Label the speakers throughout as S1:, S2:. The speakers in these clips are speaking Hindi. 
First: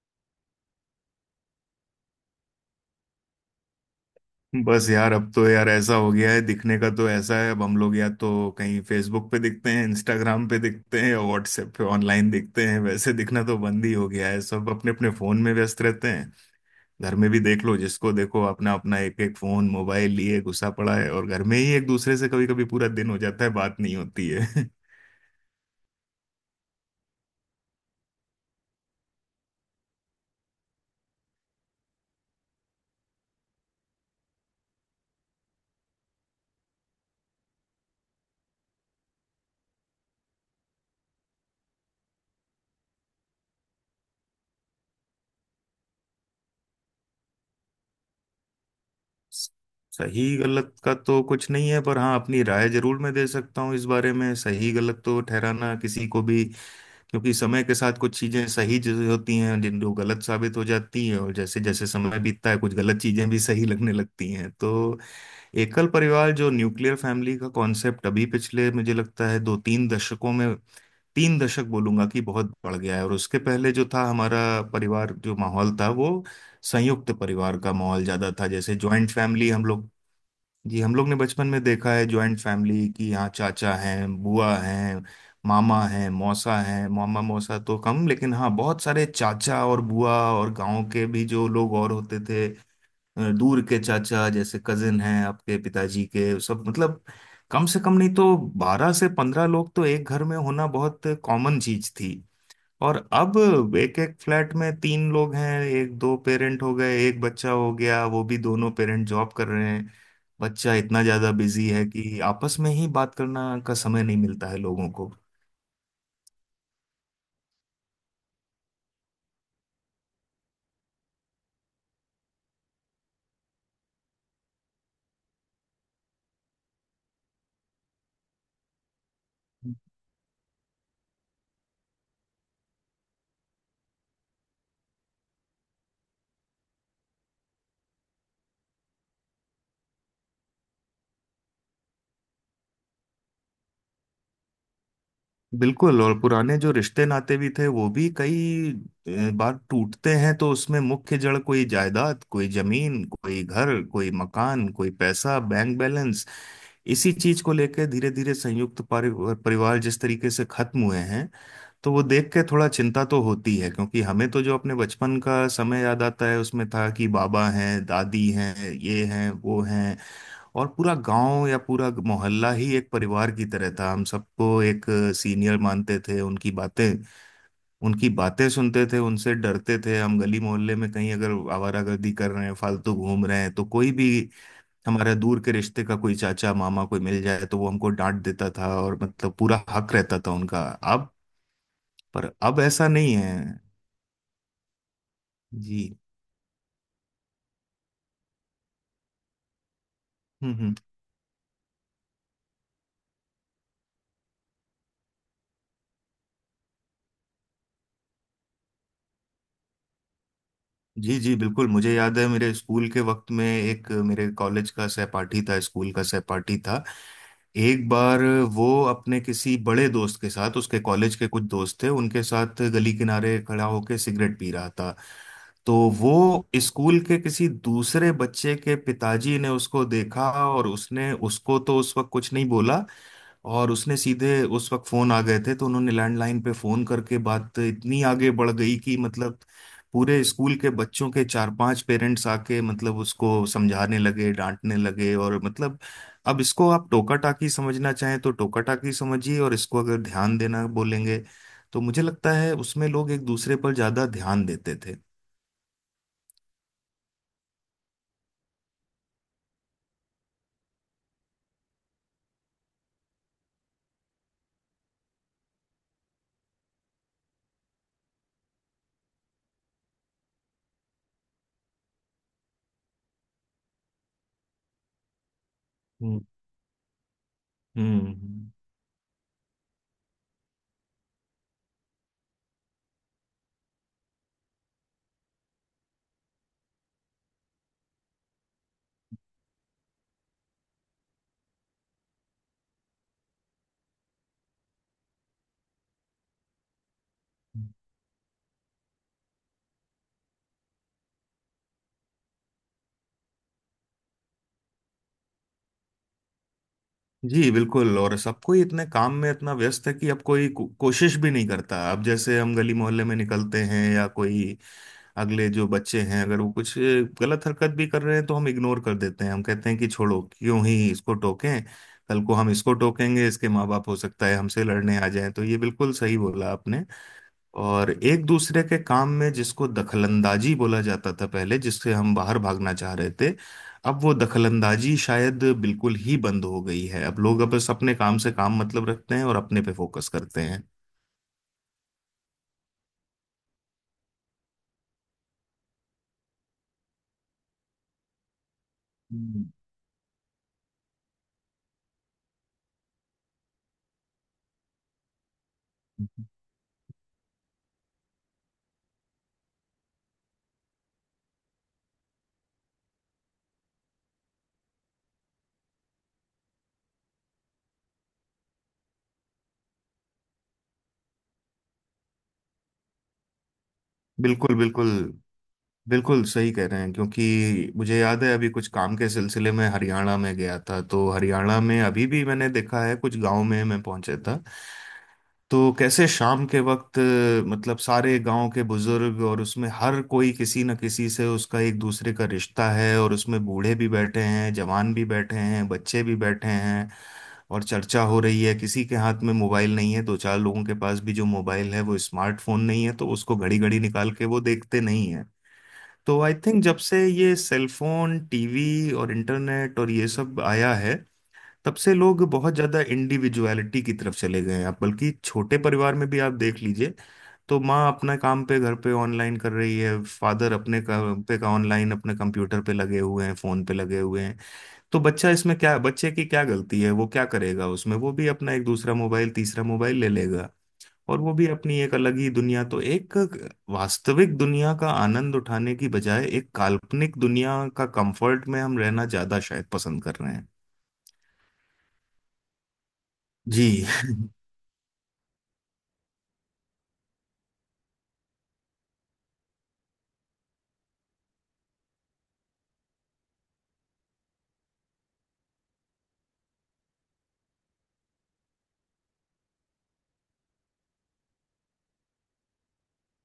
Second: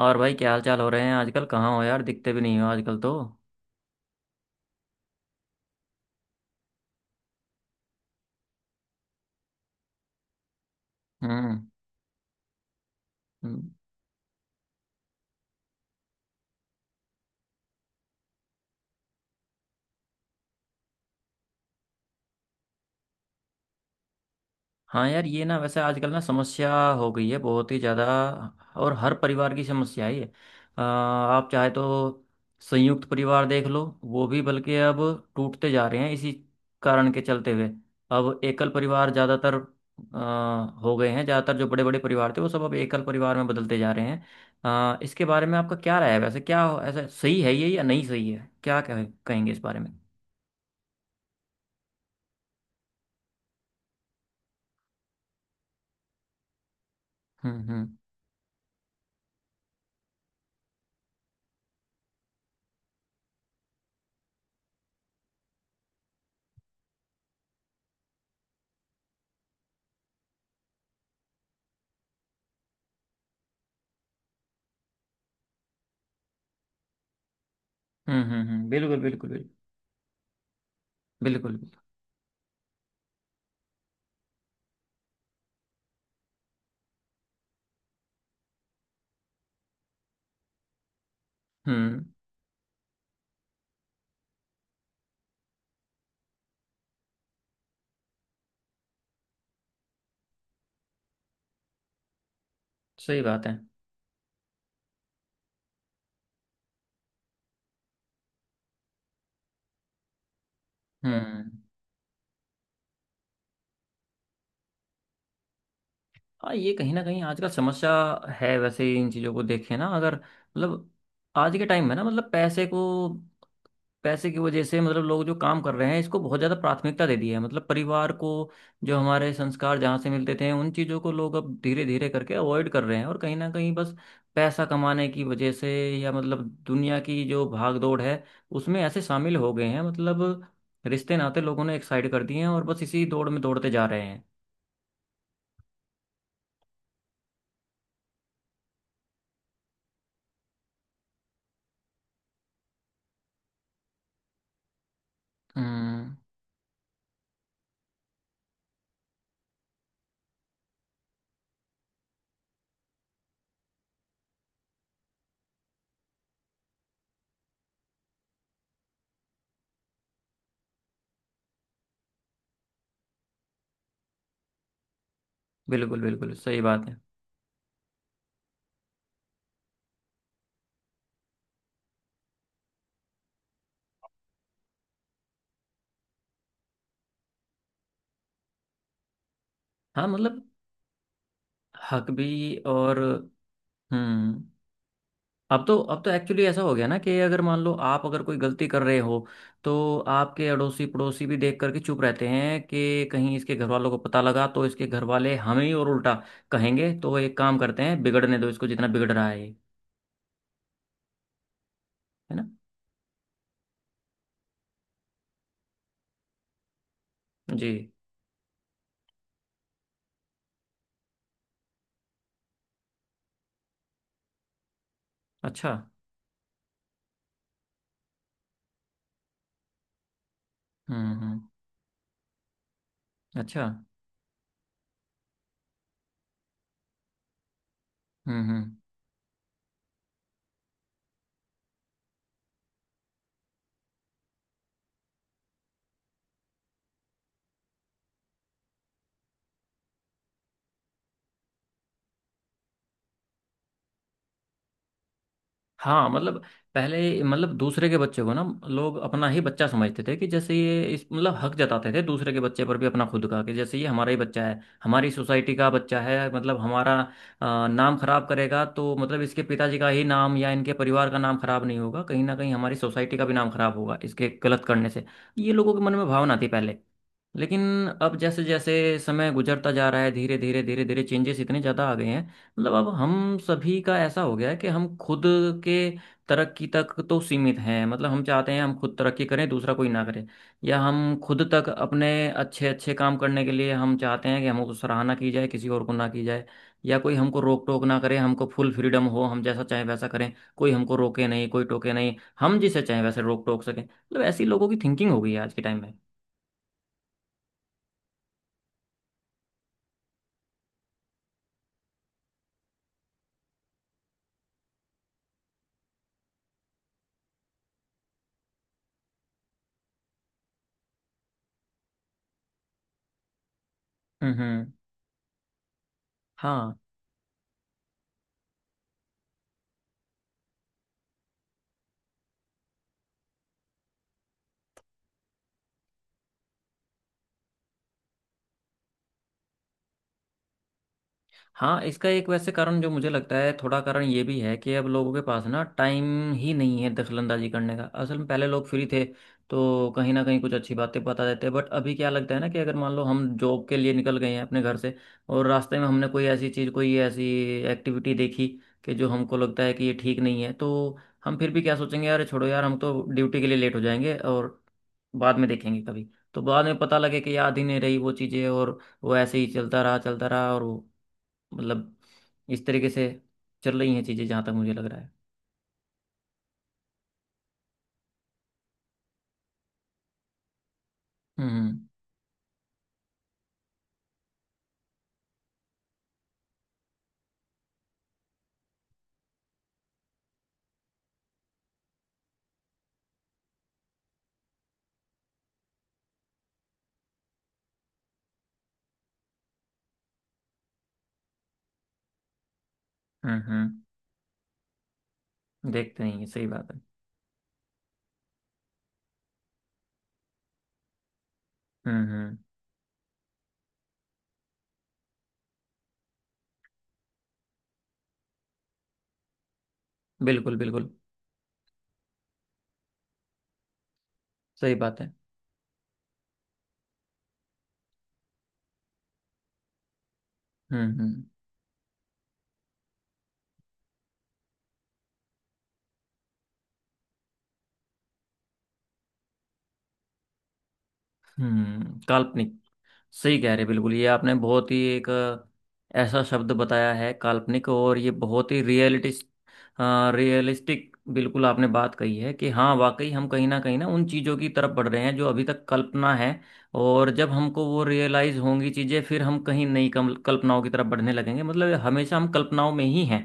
S1: और भाई, क्या हाल चाल हो रहे हैं आजकल? कहाँ हो यार, दिखते भी नहीं हो आजकल तो।
S2: बस यार, अब तो यार ऐसा हो गया है। दिखने का तो ऐसा है, अब हम लोग या तो कहीं फेसबुक पे दिखते हैं, इंस्टाग्राम पे दिखते हैं, या
S1: हम्म।
S2: व्हाट्सएप पे ऑनलाइन दिखते हैं। वैसे दिखना तो
S1: हम्म।
S2: बंद ही हो गया है। सब अपने अपने फोन में व्यस्त रहते हैं। घर में भी देख लो, जिसको देखो अपना अपना एक एक फोन मोबाइल लिए घुसा पड़ा है, और घर में ही एक दूसरे से कभी कभी पूरा दिन हो जाता है बात नहीं होती है।
S1: हाँ यार, ये ना वैसे आजकल ना समस्या हो गई है बहुत ही ज़्यादा। और हर परिवार की समस्या है ये। आप चाहे तो संयुक्त परिवार देख लो, वो भी बल्कि अब टूटते जा रहे हैं इसी कारण के चलते हुए। अब एकल परिवार ज़्यादातर हो गए हैं। ज़्यादातर जो बड़े बड़े परिवार थे वो सब अब एकल परिवार में बदलते जा रहे हैं। इसके बारे में आपका क्या राय है वैसे? क्या ऐसा सही है ये या नहीं सही है? क्या कहेंगे इस बारे में?
S2: सही गलत का तो कुछ नहीं है, पर हाँ अपनी राय जरूर मैं दे सकता हूँ इस बारे में। सही गलत तो ठहराना किसी को भी, क्योंकि
S1: हम्म।
S2: समय के
S1: हम्म।
S2: साथ कुछ चीजें सही चीजें होती हैं जिन जो गलत साबित हो जाती हैं, और जैसे जैसे समय बीतता है कुछ गलत चीजें भी सही लगने लगती हैं। तो एकल परिवार जो न्यूक्लियर फैमिली का कॉन्सेप्ट, अभी पिछले मुझे लगता है दो तीन दशकों में, तीन दशक बोलूंगा कि, बहुत बढ़ गया है। और उसके पहले जो था हमारा परिवार, जो माहौल था वो संयुक्त परिवार का माहौल
S1: हम्म।
S2: ज्यादा था।
S1: हम्म। हम्म।
S2: जैसे
S1: बिल्कुल
S2: ज्वाइंट
S1: बिल्कुल
S2: फैमिली
S1: बिल्कुल।
S2: हम लोग, जी हम लोग ने बचपन
S1: बिल्कुल
S2: में
S1: बिल्कुल।
S2: देखा है जॉइंट फैमिली की। यहाँ चाचा हैं, बुआ हैं, मामा हैं, मौसा हैं। मामा मौसा तो कम, लेकिन हाँ बहुत सारे चाचा और बुआ और गांव के भी जो लोग और
S1: हम्म।
S2: होते थे। दूर के चाचा जैसे कजिन हैं आपके पिताजी के, सब मतलब कम से कम नहीं तो 12 से 15 लोग तो एक घर में होना बहुत कॉमन चीज थी। और
S1: सही
S2: अब
S1: बात है।
S2: एक एक फ्लैट में तीन लोग हैं। एक दो पेरेंट हो गए, एक बच्चा हो गया, वो भी दोनों पेरेंट जॉब कर रहे हैं। बच्चा इतना ज्यादा
S1: हम्म।
S2: बिजी है कि आपस में ही बात करना का समय नहीं मिलता है लोगों को।
S1: हाँ ये कहीं ना कहीं आजकल समस्या है। वैसे इन चीज़ों को देखें ना, अगर मतलब आज के टाइम में ना, मतलब पैसे की वजह से मतलब लोग जो काम कर रहे हैं इसको बहुत ज़्यादा प्राथमिकता दे दी है, मतलब परिवार को। जो हमारे संस्कार जहाँ से मिलते थे उन चीज़ों को लोग अब धीरे धीरे करके अवॉइड कर रहे हैं। और कहीं ना कहीं बस पैसा कमाने की वजह से या मतलब दुनिया की जो भाग दौड़ है उसमें ऐसे शामिल हो गए हैं, मतलब रिश्ते नाते लोगों ने एक साइड कर दिए हैं और बस इसी दौड़ में दौड़ते जा रहे हैं।
S2: बिल्कुल। और पुराने जो रिश्ते नाते भी थे वो भी कई बार टूटते हैं, तो उसमें मुख्य जड़ कोई जायदाद, कोई जमीन, कोई घर, कोई मकान, कोई पैसा, बैंक
S1: हम्म।
S2: बैलेंस। इसी चीज को लेकर धीरे धीरे संयुक्त परिवार जिस तरीके से खत्म हुए हैं, तो वो देख के थोड़ा चिंता तो होती है। क्योंकि हमें तो जो अपने बचपन का समय याद आता है, उसमें था कि बाबा हैं, दादी हैं, ये हैं, वो हैं, और पूरा गांव या पूरा मोहल्ला ही एक परिवार की तरह था। हम सबको एक सीनियर मानते
S1: बिल्कुल
S2: थे,
S1: बिल्कुल, सही बात है।
S2: उनकी बातें सुनते थे, उनसे डरते थे। हम गली मोहल्ले में कहीं अगर आवारागर्दी कर रहे हैं, फालतू घूम रहे हैं, तो कोई भी हमारे दूर के रिश्ते का कोई चाचा, मामा कोई मिल जाए तो वो हमको डांट देता था, और मतलब पूरा हक
S1: हाँ
S2: रहता था
S1: मतलब।
S2: उनका आप
S1: हक भी।
S2: पर। अब ऐसा
S1: और।
S2: नहीं है।
S1: हम्म। अब तो,
S2: जी।
S1: अब तो एक्चुअली ऐसा हो गया ना कि अगर मान लो आप अगर कोई गलती कर रहे हो तो आपके
S2: हम्म। हम्म।
S1: अड़ोसी पड़ोसी भी देख करके चुप रहते हैं कि कहीं इसके घर वालों को पता लगा तो इसके घर वाले हमें ही और उल्टा कहेंगे। तो एक काम करते हैं, बिगड़ने दो इसको जितना बिगड़ रहा है ये।
S2: जी जी, बिल्कुल। मुझे याद है
S1: है ना?
S2: मेरे स्कूल के वक्त में एक मेरे कॉलेज का सहपाठी था, स्कूल का सहपाठी था।
S1: जी।
S2: एक बार वो अपने किसी बड़े दोस्त के साथ, उसके कॉलेज के कुछ दोस्त थे उनके साथ, गली किनारे खड़ा होकर सिगरेट पी रहा था।
S1: अच्छा।
S2: तो वो, स्कूल के किसी दूसरे बच्चे के पिताजी ने उसको देखा, और
S1: हम्म।
S2: उसने
S1: हम्म।
S2: उसको तो उस वक्त कुछ नहीं बोला।
S1: अच्छा।
S2: और उसने सीधे, उस वक्त फोन आ गए थे तो उन्होंने लैंडलाइन पे फोन करके, बात इतनी आगे
S1: हम्म।
S2: बढ़
S1: हम्म।
S2: गई कि मतलब पूरे स्कूल के बच्चों के चार पांच पेरेंट्स आके मतलब उसको समझाने लगे, डांटने लगे। और मतलब, अब इसको आप टोका टाकी समझना चाहें तो टोका टाकी समझिए, और इसको अगर ध्यान देना बोलेंगे, तो मुझे लगता है उसमें लोग एक दूसरे पर ज्यादा ध्यान देते थे।
S1: हाँ मतलब पहले मतलब दूसरे के बच्चे को ना लोग अपना ही बच्चा समझते थे, कि जैसे ये इस मतलब हक जताते थे दूसरे के बच्चे पर भी अपना खुद का, कि जैसे ये हमारा ही बच्चा है, हमारी सोसाइटी का बच्चा है, मतलब हमारा नाम खराब करेगा तो मतलब इसके पिताजी का ही नाम या इनके परिवार का नाम खराब नहीं होगा, कहीं ना कहीं हमारी सोसाइटी का भी नाम खराब होगा इसके गलत करने से। ये लोगों के मन में
S2: हम्म
S1: भावना थी पहले। लेकिन अब जैसे
S2: हम्म।
S1: जैसे समय गुजरता जा रहा है धीरे धीरे धीरे धीरे चेंजेस इतने ज़्यादा आ गए हैं, मतलब अब हम सभी का ऐसा हो गया है कि हम खुद के तरक्की तक तो सीमित हैं, मतलब हम चाहते हैं हम खुद तरक्की करें दूसरा कोई ना करे। या हम खुद तक अपने अच्छे अच्छे काम करने के लिए हम चाहते हैं कि हमको सराहना की जाए किसी और को ना की जाए। या कोई हमको रोक टोक ना करे, हमको फुल फ्रीडम हो, हम जैसा चाहें वैसा करें, कोई हमको रोके नहीं कोई टोके नहीं, हम जिसे चाहें वैसे रोक टोक सकें। मतलब ऐसी लोगों की थिंकिंग हो गई है आज के टाइम में।
S2: जी, बिल्कुल। और सब कोई इतने काम में इतना व्यस्त है कि अब कोशिश भी नहीं करता। अब जैसे हम गली मोहल्ले में निकलते हैं, या कोई अगले जो बच्चे हैं, अगर वो कुछ गलत हरकत भी कर रहे हैं तो हम इग्नोर कर देते हैं। हम कहते हैं कि छोड़ो, क्यों ही इसको टोकें। कल को हम इसको टोकेंगे, इसके माँ बाप हो सकता
S1: हम्म।
S2: है हमसे
S1: हम्म।
S2: लड़ने आ जाएं। तो ये बिल्कुल सही बोला
S1: हाँ।
S2: आपने। और एक दूसरे के काम में जिसको दखलंदाजी बोला जाता था पहले, जिससे हम बाहर भागना चाह रहे थे, अब वो दखलंदाजी शायद बिल्कुल ही बंद हो गई है। अब लोग अब बस अपने काम से काम मतलब रखते हैं और अपने पे फोकस करते हैं।
S1: हाँ इसका एक वैसे कारण जो मुझे लगता है, थोड़ा कारण ये भी है कि अब लोगों के पास ना टाइम ही नहीं है दखलंदाजी करने का, असल में पहले लोग फ्री थे
S2: हम्म।
S1: तो कहीं ना कहीं कुछ अच्छी बातें बता देते। बट अभी क्या लगता है ना कि अगर मान लो हम जॉब के लिए निकल गए हैं अपने घर से और रास्ते में हमने कोई ऐसी चीज़, कोई ऐसी एक्टिविटी देखी कि जो हमको लगता है कि ये ठीक नहीं है तो हम फिर भी क्या सोचेंगे, यार छोड़ो यार, हम तो ड्यूटी के लिए लेट हो जाएंगे और बाद में देखेंगे कभी। तो बाद में पता लगे कि याद ही नहीं रही वो चीज़ें, और वो ऐसे ही चलता रहा और वो, मतलब इस तरीके से चल रही हैं चीज़ें जहाँ तक
S2: बिल्कुल,
S1: मुझे लग
S2: बिल्कुल,
S1: रहा है।
S2: बिल्कुल सही कह रहे हैं। क्योंकि मुझे याद है अभी कुछ काम के सिलसिले में हरियाणा में गया था। तो हरियाणा
S1: हम्म।
S2: में अभी भी मैंने देखा है, कुछ गांव में मैं पहुंचे था। तो कैसे शाम के वक्त मतलब सारे गांव के बुजुर्ग, और उसमें हर कोई किसी न किसी से उसका एक दूसरे का रिश्ता है, और उसमें बूढ़े भी बैठे हैं, जवान भी बैठे हैं, बच्चे भी बैठे हैं, और चर्चा हो रही है। किसी के हाथ में मोबाइल नहीं है। दो चार लोगों के पास भी जो मोबाइल है वो स्मार्टफोन नहीं है, तो उसको
S1: हम्म।
S2: घड़ी
S1: हम्म।
S2: घड़ी निकाल के वो देखते नहीं है।
S1: देखते हैं,
S2: तो
S1: ये
S2: आई
S1: सही
S2: थिंक
S1: बात
S2: जब
S1: है।
S2: से ये सेलफोन, टीवी और इंटरनेट और ये सब आया है, तब से
S1: हम्म।
S2: लोग
S1: हम्म।
S2: बहुत ज्यादा इंडिविजुअलिटी की तरफ चले गए हैं। आप बल्कि छोटे परिवार में भी आप देख लीजिए, तो माँ अपना काम पे घर पे ऑनलाइन कर रही है, फादर
S1: बिल्कुल
S2: अपने
S1: बिल्कुल
S2: काम पे का ऑनलाइन अपने कंप्यूटर पे लगे हुए हैं, फोन पे लगे हुए हैं।
S1: सही
S2: तो
S1: बात है।
S2: बच्चा इसमें क्या, बच्चे की क्या गलती है, वो क्या करेगा उसमें, वो भी अपना एक दूसरा मोबाइल, तीसरा मोबाइल ले लेगा,
S1: हम्म।
S2: और
S1: हम्म।
S2: वो भी अपनी एक अलग ही दुनिया। तो एक वास्तविक दुनिया का आनंद उठाने की बजाय एक काल्पनिक दुनिया का कंफर्ट में हम रहना ज्यादा शायद पसंद कर रहे हैं।
S1: हम्म। काल्पनिक। सही कह रहे हैं,
S2: जी।
S1: बिल्कुल, ये आपने बहुत ही एक ऐसा शब्द बताया है, काल्पनिक। और ये बहुत ही रियलिटिस्ट रियलिस्टिक बिल्कुल आपने बात कही है कि हाँ वाकई हम कहीं ना उन चीज़ों की तरफ बढ़ रहे हैं जो अभी तक कल्पना है। और जब हमको वो रियलाइज होंगी चीज़ें फिर हम कहीं नई कल्पनाओं की तरफ बढ़ने लगेंगे। मतलब हमेशा हम कल्पनाओं में ही हैं।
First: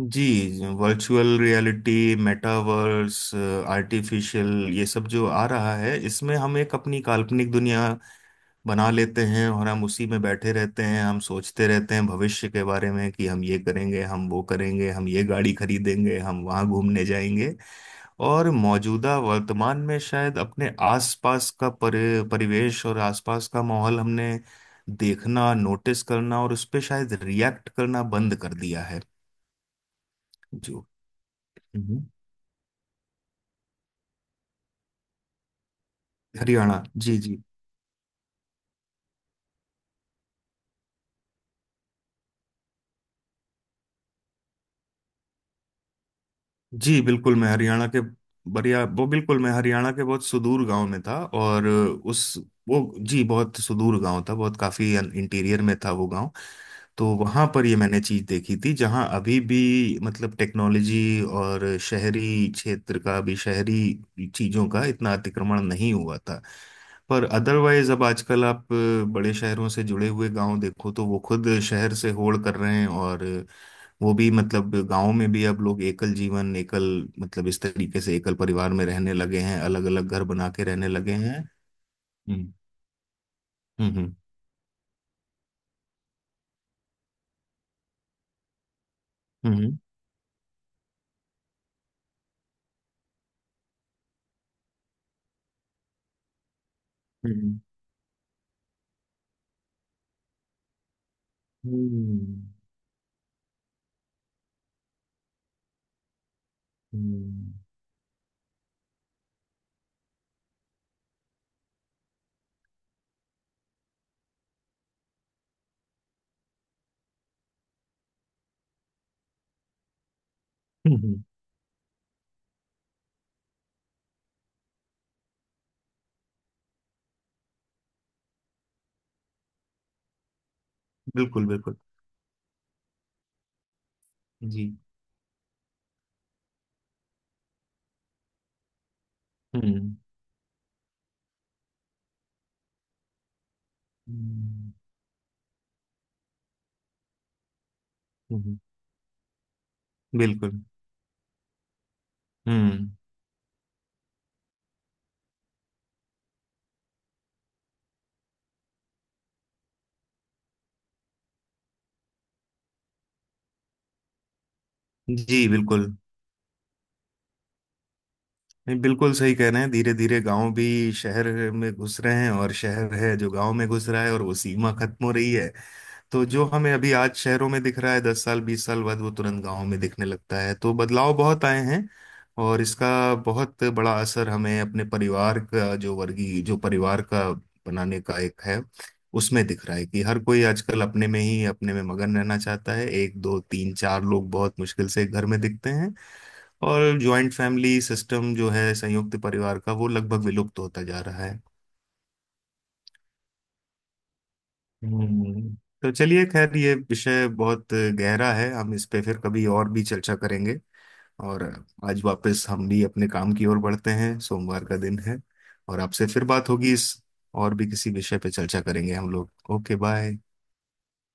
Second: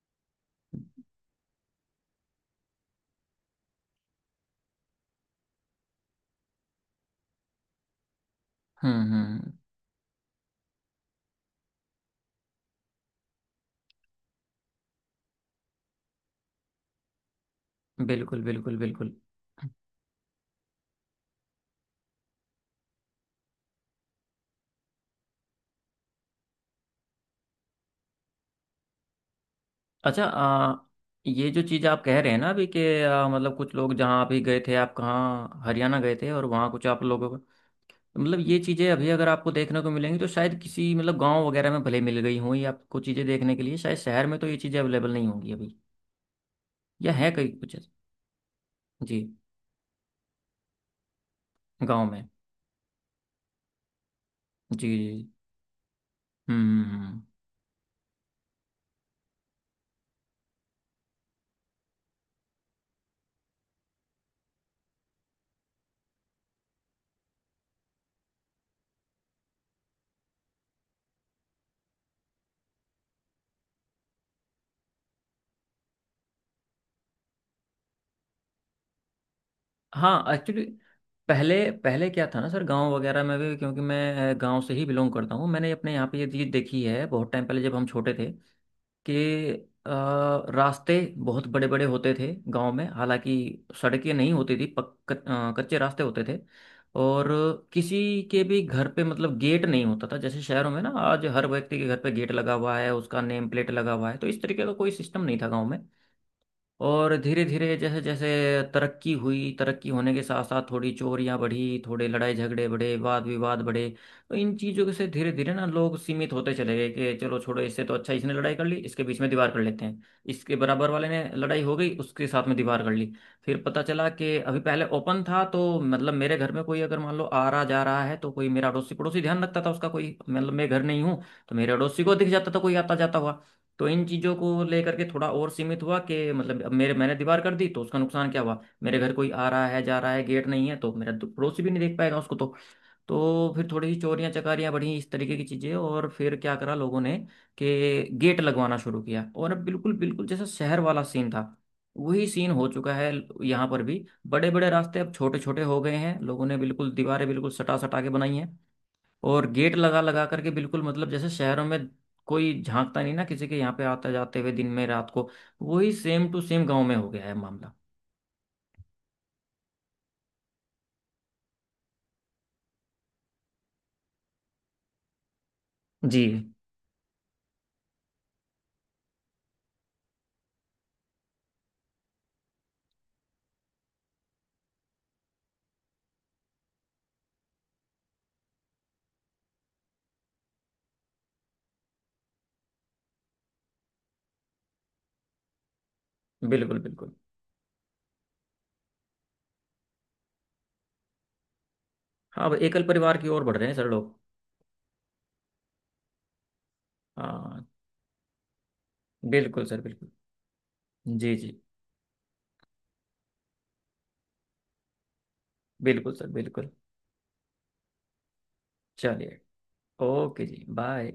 S2: जी। वर्चुअल रियलिटी, मेटावर्स, आर्टिफिशियल, ये सब जो आ रहा है, इसमें हम एक अपनी काल्पनिक दुनिया बना
S1: हम्म।
S2: लेते हैं,
S1: हम्म।
S2: और हम उसी में बैठे रहते हैं। हम सोचते रहते हैं भविष्य के बारे में, कि हम ये करेंगे, हम वो करेंगे, हम ये गाड़ी खरीदेंगे, हम वहाँ घूमने जाएंगे।
S1: बिल्कुल
S2: और
S1: बिल्कुल बिल्कुल।
S2: मौजूदा वर्तमान में शायद अपने आसपास का परिवेश और आसपास का माहौल हमने देखना, नोटिस करना और उस पर शायद रिएक्ट करना बंद कर दिया है।
S1: अच्छा।
S2: जो
S1: ये जो चीज़ आप
S2: हम्म।
S1: कह रहे हैं ना अभी कि मतलब कुछ लोग जहाँ अभी गए थे, आप कहाँ हरियाणा गए थे और वहाँ
S2: हरियाणा,
S1: कुछ आप
S2: जी
S1: लोगों को,
S2: जी।
S1: मतलब ये चीज़ें अभी अगर आपको देखने को मिलेंगी तो शायद किसी मतलब गांव वगैरह में भले मिल गई हों ये आपको चीज़ें देखने के लिए, शायद शहर में तो ये चीज़ें अवेलेबल नहीं होंगी अभी।
S2: जी
S1: या है
S2: बिल्कुल,
S1: कई
S2: मैं
S1: कुछ
S2: हरियाणा के, बढ़िया। वो
S1: जी।
S2: बिल्कुल, मैं हरियाणा के बहुत सुदूर गांव में था, और
S1: गाँव
S2: उस
S1: में।
S2: वो जी, बहुत सुदूर गांव था। बहुत
S1: जी
S2: काफी
S1: जी।
S2: इंटीरियर में था वो गांव।
S1: हम्म। हम्म।
S2: तो
S1: हम्म।
S2: वहां पर ये मैंने चीज देखी थी, जहां अभी भी मतलब टेक्नोलॉजी और शहरी क्षेत्र का, अभी शहरी चीजों का इतना अतिक्रमण नहीं हुआ था। पर अदरवाइज अब आजकल आप बड़े शहरों से जुड़े हुए गांव देखो तो वो खुद शहर से होड़ कर रहे हैं, और वो भी मतलब गांव में भी अब लोग एकल जीवन, एकल मतलब इस तरीके से एकल परिवार में रहने लगे हैं, अलग अलग घर
S1: हाँ
S2: बना
S1: एक्चुअली।
S2: के रहने लगे हैं।
S1: पहले पहले क्या था ना
S2: हम्म,
S1: सर, गांव वगैरह में भी क्योंकि
S2: हम्म,
S1: मैं गांव से ही बिलोंग करता हूँ, मैंने अपने यहाँ पे ये चीज़ देखी है बहुत टाइम पहले जब हम छोटे थे कि
S2: हम्म,
S1: अ, रास्ते बहुत बड़े बड़े होते थे गांव में। हालांकि सड़कें नहीं होती थी, कच्चे रास्ते होते थे और
S2: हम्म,
S1: किसी के भी घर पे मतलब गेट नहीं होता था, जैसे शहरों में ना आज हर व्यक्ति के घर पे गेट लगा
S2: हम्म,
S1: हुआ है, उसका नेम प्लेट लगा हुआ है। तो इस तरीके का कोई सिस्टम नहीं था गांव में। और धीरे
S2: हम्म,
S1: धीरे जैसे जैसे तरक्की हुई, तरक्की होने के साथ साथ थोड़ी चोरियां बढ़ी, थोड़े लड़ाई झगड़े बढ़े, वाद विवाद बढ़े। तो इन चीज़ों से धीरे धीरे ना लोग सीमित होते चले गए कि चलो छोड़ो, इससे तो अच्छा इसने लड़ाई कर ली इसके बीच में दीवार कर लेते हैं, इसके बराबर
S2: हम्म,
S1: वाले ने
S2: हम्म,
S1: लड़ाई हो गई उसके साथ में दीवार कर ली। फिर पता चला कि अभी पहले ओपन था तो मतलब मेरे घर में कोई अगर मान लो आ रहा जा रहा है तो कोई मेरा अड़ोसी पड़ोसी ध्यान रखता था, उसका कोई मतलब मैं घर नहीं हूँ
S2: बिल्कुल
S1: तो मेरे
S2: बिल्कुल।
S1: अड़ोसी को दिख जाता था कोई आता जाता हुआ। तो इन चीज़ों को
S2: जी।
S1: लेकर के थोड़ा और सीमित हुआ कि मतलब अब मेरे मैंने दीवार कर दी तो उसका नुकसान क्या हुआ, मेरे घर कोई आ रहा है
S2: हम्म,
S1: जा रहा है गेट नहीं है तो मेरा पड़ोसी भी नहीं देख पाएगा उसको तो। तो फिर थोड़ी सी चोरियां चकारियां
S2: हम्म,
S1: बढ़ी इस तरीके की चीज़ें और फिर क्या करा लोगों ने कि गेट
S2: हम्म,
S1: लगवाना शुरू किया, और अब बिल्कुल बिल्कुल जैसा
S2: बिल्कुल।
S1: शहर वाला सीन था वही सीन हो
S2: हम्म।
S1: चुका है। यहाँ पर भी बड़े बड़े रास्ते अब छोटे छोटे हो गए हैं, लोगों ने बिल्कुल दीवारें बिल्कुल सटा सटा के बनाई हैं और गेट लगा लगा करके बिल्कुल, मतलब जैसे शहरों में कोई झांकता नहीं ना किसी के यहाँ पे आते जाते हुए दिन में रात को,
S2: जी,
S1: वही
S2: बिल्कुल,
S1: सेम टू सेम गांव में हो गया है मामला।
S2: नहीं बिल्कुल सही कह रहे हैं। धीरे धीरे गांव भी शहर में घुस रहे हैं, और शहर है जो गांव में घुस रहा है, और वो सीमा खत्म हो रही है।
S1: जी।
S2: तो जो हमें अभी आज शहरों में दिख रहा है, 10 साल 20 साल बाद वो तुरंत गांव में दिखने लगता है। तो बदलाव बहुत आए हैं, और इसका बहुत बड़ा असर हमें अपने परिवार का, जो वर्गीय जो परिवार का बनाने का एक है, उसमें दिख रहा है। कि हर कोई आजकल अपने में ही, अपने में मगन रहना चाहता है। एक दो तीन चार लोग बहुत मुश्किल से एक घर में दिखते हैं,
S1: बिल्कुल
S2: और
S1: बिल्कुल।
S2: ज्वाइंट फैमिली सिस्टम जो है, संयुक्त परिवार का, वो लगभग विलुप्त होता जा रहा है।
S1: हाँ अब एकल परिवार की ओर बढ़ रहे हैं सर लोग।
S2: हम्म। तो चलिए, खैर ये विषय
S1: हाँ।
S2: बहुत गहरा है, हम इस पे फिर कभी
S1: बिल्कुल
S2: और
S1: सर
S2: भी
S1: बिल्कुल।
S2: चर्चा करेंगे।
S1: जी
S2: और
S1: जी।
S2: आज वापस हम भी अपने काम की ओर बढ़ते हैं, सोमवार का दिन है। और आपसे
S1: बिल्कुल
S2: फिर
S1: सर
S2: बात
S1: बिल्कुल।
S2: होगी, इस और भी किसी विषय पे चर्चा करेंगे हम लोग।
S1: चलिए।
S2: Okay bye.
S1: ओके जी बाय।